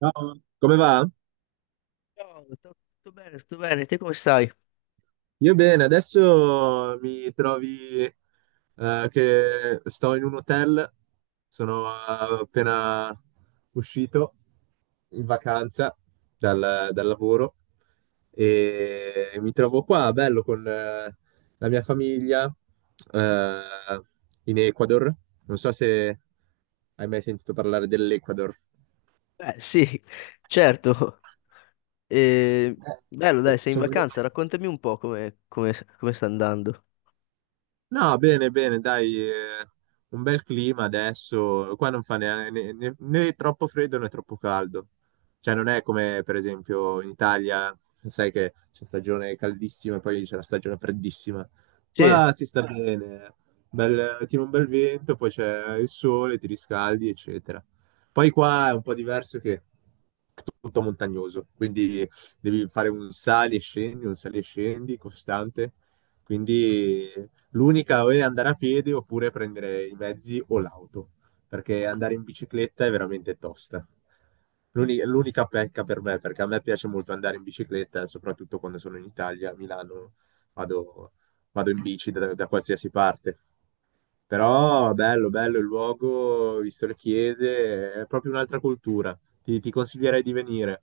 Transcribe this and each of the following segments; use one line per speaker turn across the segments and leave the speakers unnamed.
Ciao, come va?
Ciao, tutto bene, tutto bene, te come stai?
Io bene, adesso mi trovi che sto in un hotel, sono appena uscito in vacanza dal lavoro e mi trovo qua, bello, con la mia famiglia, eh, in Ecuador. Non so se hai mai sentito parlare dell'Ecuador.
Beh, sì, certo. Eh, Bello, dai, sei in
Sono... venuto.
vacanza, raccontami un po' come sta andando.
No, bene, bene, dai, un bel clima adesso. Qua non fa né troppo freddo né troppo caldo. Cioè, non è come per esempio in Italia, sai che c'è stagione caldissima e poi c'è la stagione freddissima.
Sì,
Qua si sta bene, bel, tira un bel vento, poi c'è il sole, ti riscaldi, eccetera. Poi qua è un po' diverso che è tutto montagnoso, quindi devi fare un sali e scendi, un sali e scendi costante. Quindi l'unica o è andare a piedi oppure prendere i mezzi o l'auto, perché andare in bicicletta è veramente tosta. L'unica pecca per me, perché a me piace molto andare in bicicletta, soprattutto quando sono in Italia, a Milano, vado, vado in bici da qualsiasi parte. Però bello, bello il luogo, visto le chiese, è proprio un'altra cultura. Ti consiglierei di venire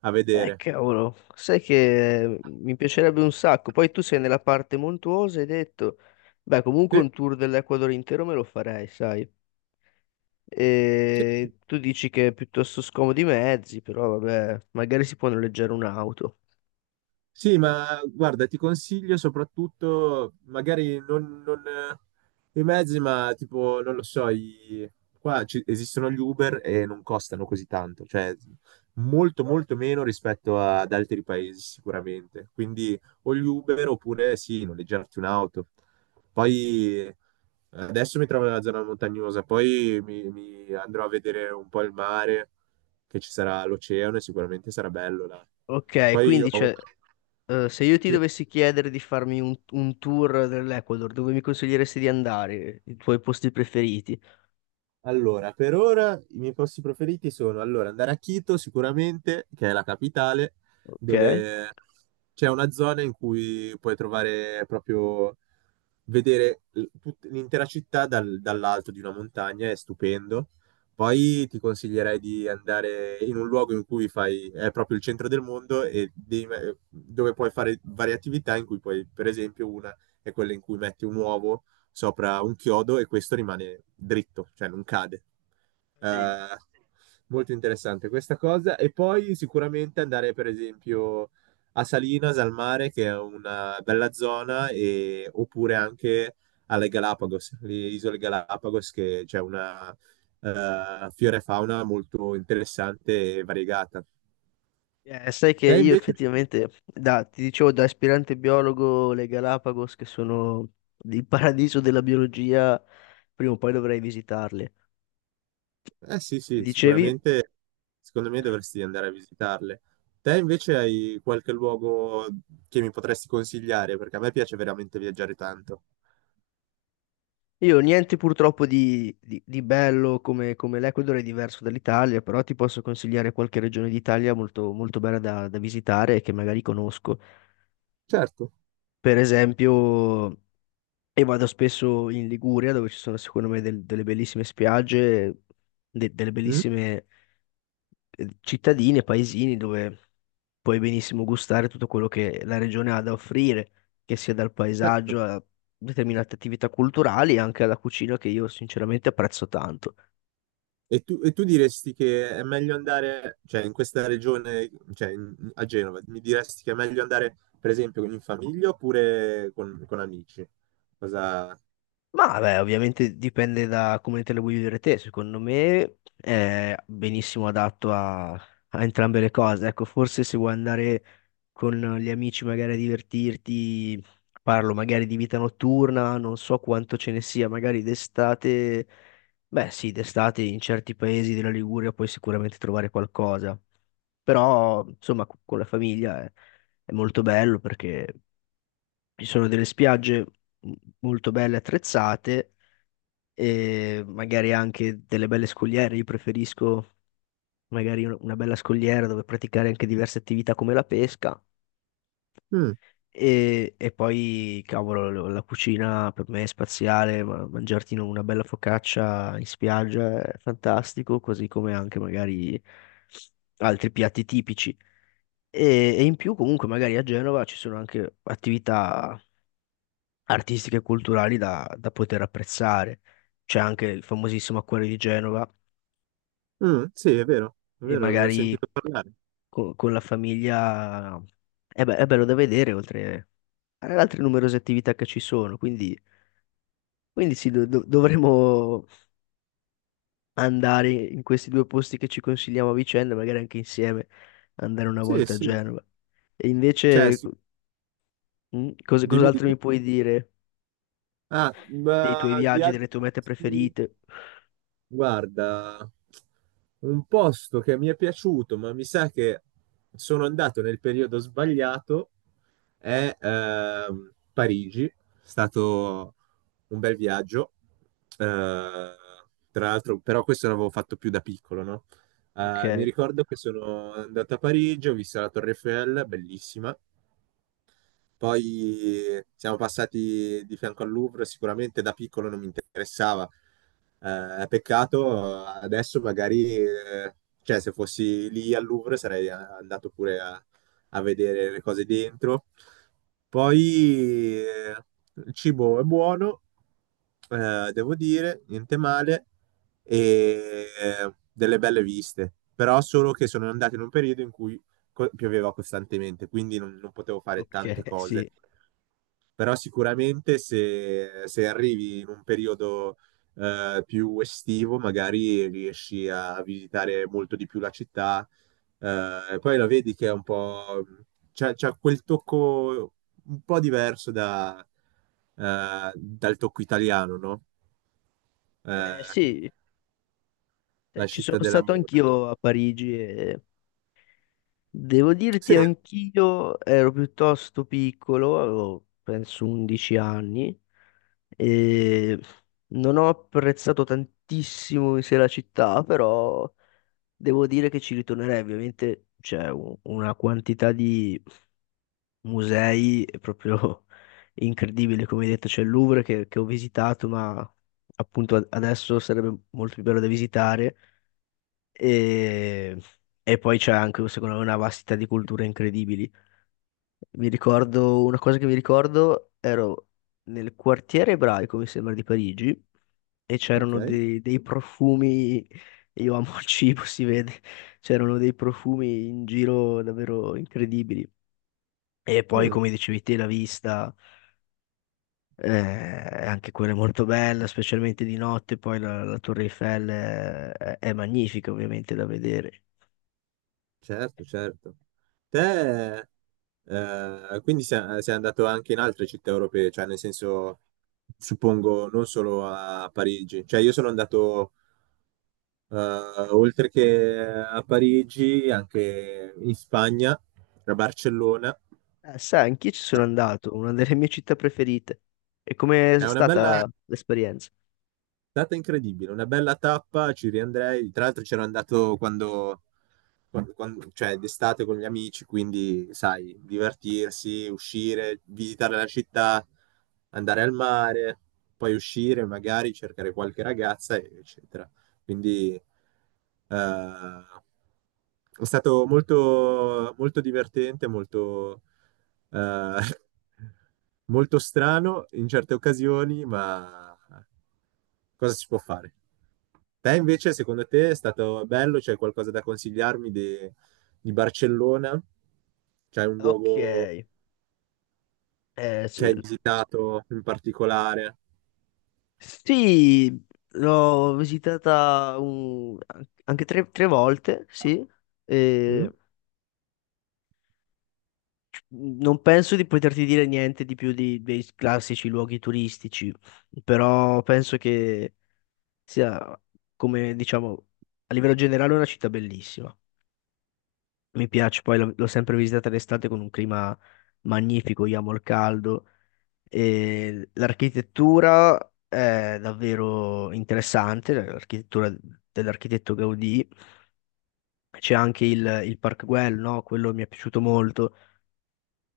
a vedere.
cavolo, sai che mi piacerebbe un sacco. Poi tu sei nella parte montuosa, hai detto, beh, comunque
Sì.
un tour dell'Ecuador intero me lo farei, sai.
Sì,
E tu dici che è piuttosto scomodo i mezzi, però vabbè, magari si può noleggiare un'auto.
Sì, ma guarda, ti consiglio soprattutto, magari non, non, i mezzi, ma tipo, non lo so, qua esistono gli Uber e non costano così tanto, cioè molto molto meno rispetto ad altri paesi sicuramente. Quindi o gli Uber oppure sì, noleggiarti un'auto. Poi adesso mi trovo nella zona montagnosa, poi mi andrò a vedere un po' il mare, che ci sarà l'oceano e sicuramente sarà bello là.
Ok,
Poi ho
quindi
un-
c'è. Se io ti
sì.
dovessi chiedere di farmi un tour dell'Ecuador, dove mi consiglieresti di andare? I tuoi posti preferiti?
Allora, per ora i miei posti preferiti sono allora, andare a Quito sicuramente, che è la capitale,
Ok.
dove c'è una zona in cui puoi trovare proprio, vedere l'intera città dall'alto di una montagna, è stupendo. Poi ti consiglierei di andare in un luogo in cui fai, è proprio il centro del mondo e devi dove puoi fare varie attività in cui puoi, per esempio, una è quella in cui metti un uovo sopra un chiodo e questo rimane dritto, cioè non cade.
Sì.
Eh, molto interessante questa cosa. E poi sicuramente andare, per esempio, a Salinas, al mare, che è una bella zona, oppure anche alle Galapagos, le isole Galapagos, che c'è una, fiore fauna molto interessante e variegata.
Sai che
Te
io
invece?
effettivamente, ti dicevo, da aspirante biologo, le Galapagos, che sono il paradiso della biologia, prima o poi dovrei visitarle.
Eh sì,
Mi
sì,
dicevi,
sicuramente secondo me dovresti andare a visitarle. Te invece hai qualche luogo che mi potresti consigliare? Perché a me piace veramente viaggiare tanto.
io niente purtroppo di bello come, come l'Ecuador è diverso dall'Italia, però ti posso consigliare qualche regione d'Italia molto, molto bella da visitare e che magari conosco.
Certo.
Per esempio, e vado spesso in Liguria, dove ci sono secondo me delle bellissime spiagge, delle
Mm?
bellissime cittadine, paesini dove puoi benissimo gustare tutto quello che la regione ha da offrire, che sia dal
Certo.
paesaggio a determinate attività culturali e anche alla cucina che io sinceramente apprezzo tanto.
E tu diresti che è meglio andare, cioè in questa regione, cioè a Genova, mi diresti che è meglio andare per esempio in famiglia oppure con amici? Cosa...
Ma beh, ovviamente dipende da come te le vuoi vivere te. Secondo me è benissimo adatto a entrambe le cose. Ecco, forse se vuoi andare con gli amici magari a divertirti, parlo magari di vita notturna, non so quanto ce ne sia, magari d'estate, beh sì, d'estate in certi paesi della Liguria puoi sicuramente trovare qualcosa. Però, insomma, con la famiglia è molto bello perché ci sono delle spiagge m- molto belle attrezzate e magari anche delle belle scogliere. Io preferisco magari una bella scogliera dove praticare anche diverse attività come la pesca.
Mm,
E poi, cavolo, la cucina per me è spaziale, ma mangiarti una bella focaccia in spiaggia è fantastico, così come anche magari altri piatti tipici. E in più, comunque, magari a Genova ci sono anche attività artistiche e culturali da poter apprezzare. C'è anche il famosissimo Acquario di Genova,
mm, sì, è
e
vero, ne ho
magari
sentito parlare.
con la famiglia è, è bello da vedere, oltre alle altre numerose attività che ci sono. Quindi, quindi sì, dovremmo andare in questi due posti che ci consigliamo a vicenda, magari anche insieme, andare una
Sì,
volta a
sì.
Genova. E
Cioè,
invece,
sì,
mm,
dimmi,
cos'altro
dimmi.
mi puoi dire
Ah,
dei tuoi
ma di
viaggi,
altri
delle tue mete
posti,
preferite?
guarda, un posto che mi è piaciuto, ma mi sa che sono andato nel periodo sbagliato, è Parigi. È stato un bel viaggio. Eh, tra l'altro, però questo l'avevo fatto più da piccolo, no?
Ok,
Mi ricordo che sono andato a Parigi, ho visto la Torre Eiffel, bellissima. Poi siamo passati di fianco al Louvre, sicuramente da piccolo non mi interessava. Peccato, adesso magari, cioè se fossi lì al Louvre sarei andato pure a vedere le cose dentro. Poi il cibo è buono, devo dire, niente male, e delle belle viste, però solo che sono andato in un periodo in cui pioveva costantemente, quindi non potevo fare
ok,
tante cose.
sì.
Però sicuramente se arrivi in un periodo più estivo, magari riesci a visitare molto di più la città. E poi la vedi che è un po'... c'ha quel tocco un po' diverso dal tocco italiano, no? Eh,
Sì, sai,
la
ci sono
città
stato
dell'amore.
anch'io a Parigi e devo
Sì,
dirti, anch'io ero piuttosto piccolo, avevo penso 11 anni, e non ho apprezzato tantissimo in sé la città, però devo dire che ci ritornerei. Ovviamente c'è una quantità di musei proprio incredibile, come hai detto, c'è il Louvre che ho visitato, ma appunto adesso sarebbe molto più bello da visitare, e, e poi c'è anche secondo me una vastità di culture incredibili. Mi ricordo una cosa che mi ricordo, ero nel quartiere ebraico, mi sembra, di Parigi, e c'erano
ok.
dei profumi, io amo il cibo, si vede, c'erano dei profumi in giro davvero incredibili. E poi,
Mm,
come dicevi te, la vista, eh, anche quella è molto bella, specialmente di notte, poi la Torre Eiffel è magnifica ovviamente da vedere.
certo, certo. Te quindi sei, sei andato anche in altre città europee, cioè nel senso, suppongo, non solo a Parigi. Cioè io sono andato eh, oltre che a Parigi, anche in Spagna, a Barcellona.
Sai, anch'io ci sono andato, una delle mie città preferite. E com'è
È una bella,
stata l'esperienza?
È stata incredibile, una bella tappa, ci riandrei. Tra l'altro c'ero andato cioè d'estate con gli amici, quindi sai, divertirsi, uscire, visitare la città, andare al mare, poi uscire, magari cercare qualche ragazza, eccetera. Quindi è stato molto, molto divertente, molto, eh, molto strano in certe occasioni, ma cosa si può fare? Te invece, secondo te, è stato bello? C'è qualcosa da consigliarmi di Barcellona? C'è un
Ok,
luogo
s-
che hai visitato in particolare?
sì, l'ho visitata anche tre, tre volte, sì,
Mm?
e non penso di poterti dire niente di più dei classici luoghi turistici, però penso che sia, come diciamo, a livello generale una città bellissima. Mi piace, poi l'ho sempre visitata d'estate con un clima magnifico, io amo il caldo. E l'architettura è davvero interessante, l'architettura dell'architetto Gaudì. C'è anche il Park Güell, no? Quello mi è piaciuto molto,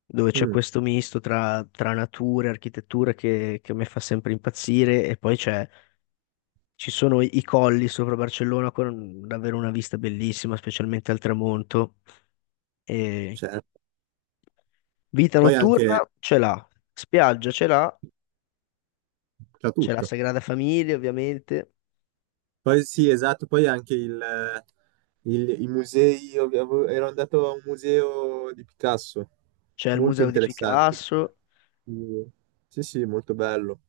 dove c'è
Mm,
questo misto tra natura e architettura che a me fa sempre impazzire. E poi c'è, ci sono i colli sopra Barcellona con davvero una vista bellissima, specialmente al tramonto. E
certo.
vita
Poi anche
notturna ce l'ha, spiaggia ce l'ha,
c'è
c'è la
tutto.
Sagrada Famiglia ovviamente.
Poi sì, esatto, poi anche i musei, io ero andato a un museo di Picasso,
C'è il
molto
museo di
interessante.
Picasso
Sì, sì, sì, molto bello.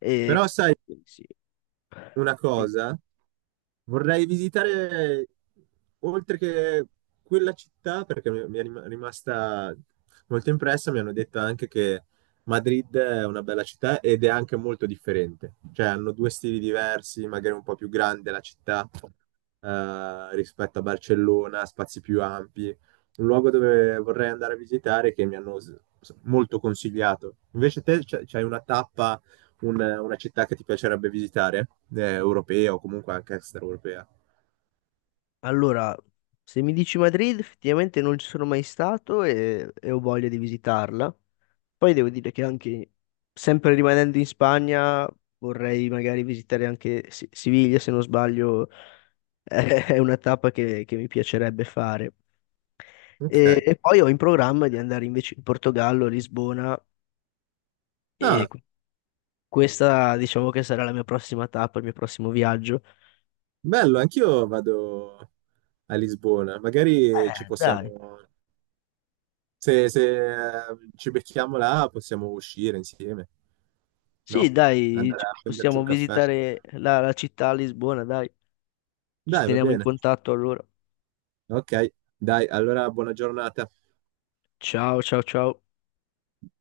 e
Però sai,
quindi sì.
una
Sì.
cosa. Vorrei visitare, oltre che quella città, perché mi è rimasta molto impressa, mi hanno detto anche che Madrid è una bella città ed è anche molto differente. Cioè hanno due stili diversi, magari un po' più grande la città, rispetto a Barcellona, spazi più ampi. Un luogo dove vorrei andare a visitare che mi hanno molto consigliato. Invece te c'hai una tappa una città che ti piacerebbe visitare, europea o comunque anche extraeuropea.
Allora, se mi dici Madrid, effettivamente non ci sono mai stato e ho voglia di visitarla. Poi devo dire che anche, sempre rimanendo in Spagna, vorrei magari visitare anche Siviglia, se non sbaglio, è una tappa che mi piacerebbe fare.
Ok.
E poi ho in programma di andare invece in Portogallo, Lisbona, e
Ah,
questa diciamo che sarà la mia prossima tappa, il mio prossimo viaggio.
bello, anch'io vado a Lisbona. Magari ci possiamo,
Dai.
se, ci becchiamo là, possiamo uscire insieme,
Sì,
no?
dai,
Andare
ci-
a prenderci un
possiamo
caffè.
visitare la città a Lisbona, dai. Ci
Dai, va
teniamo in
bene.
contatto allora.
Ok, dai, allora buona giornata.
Ciao, ciao, ciao.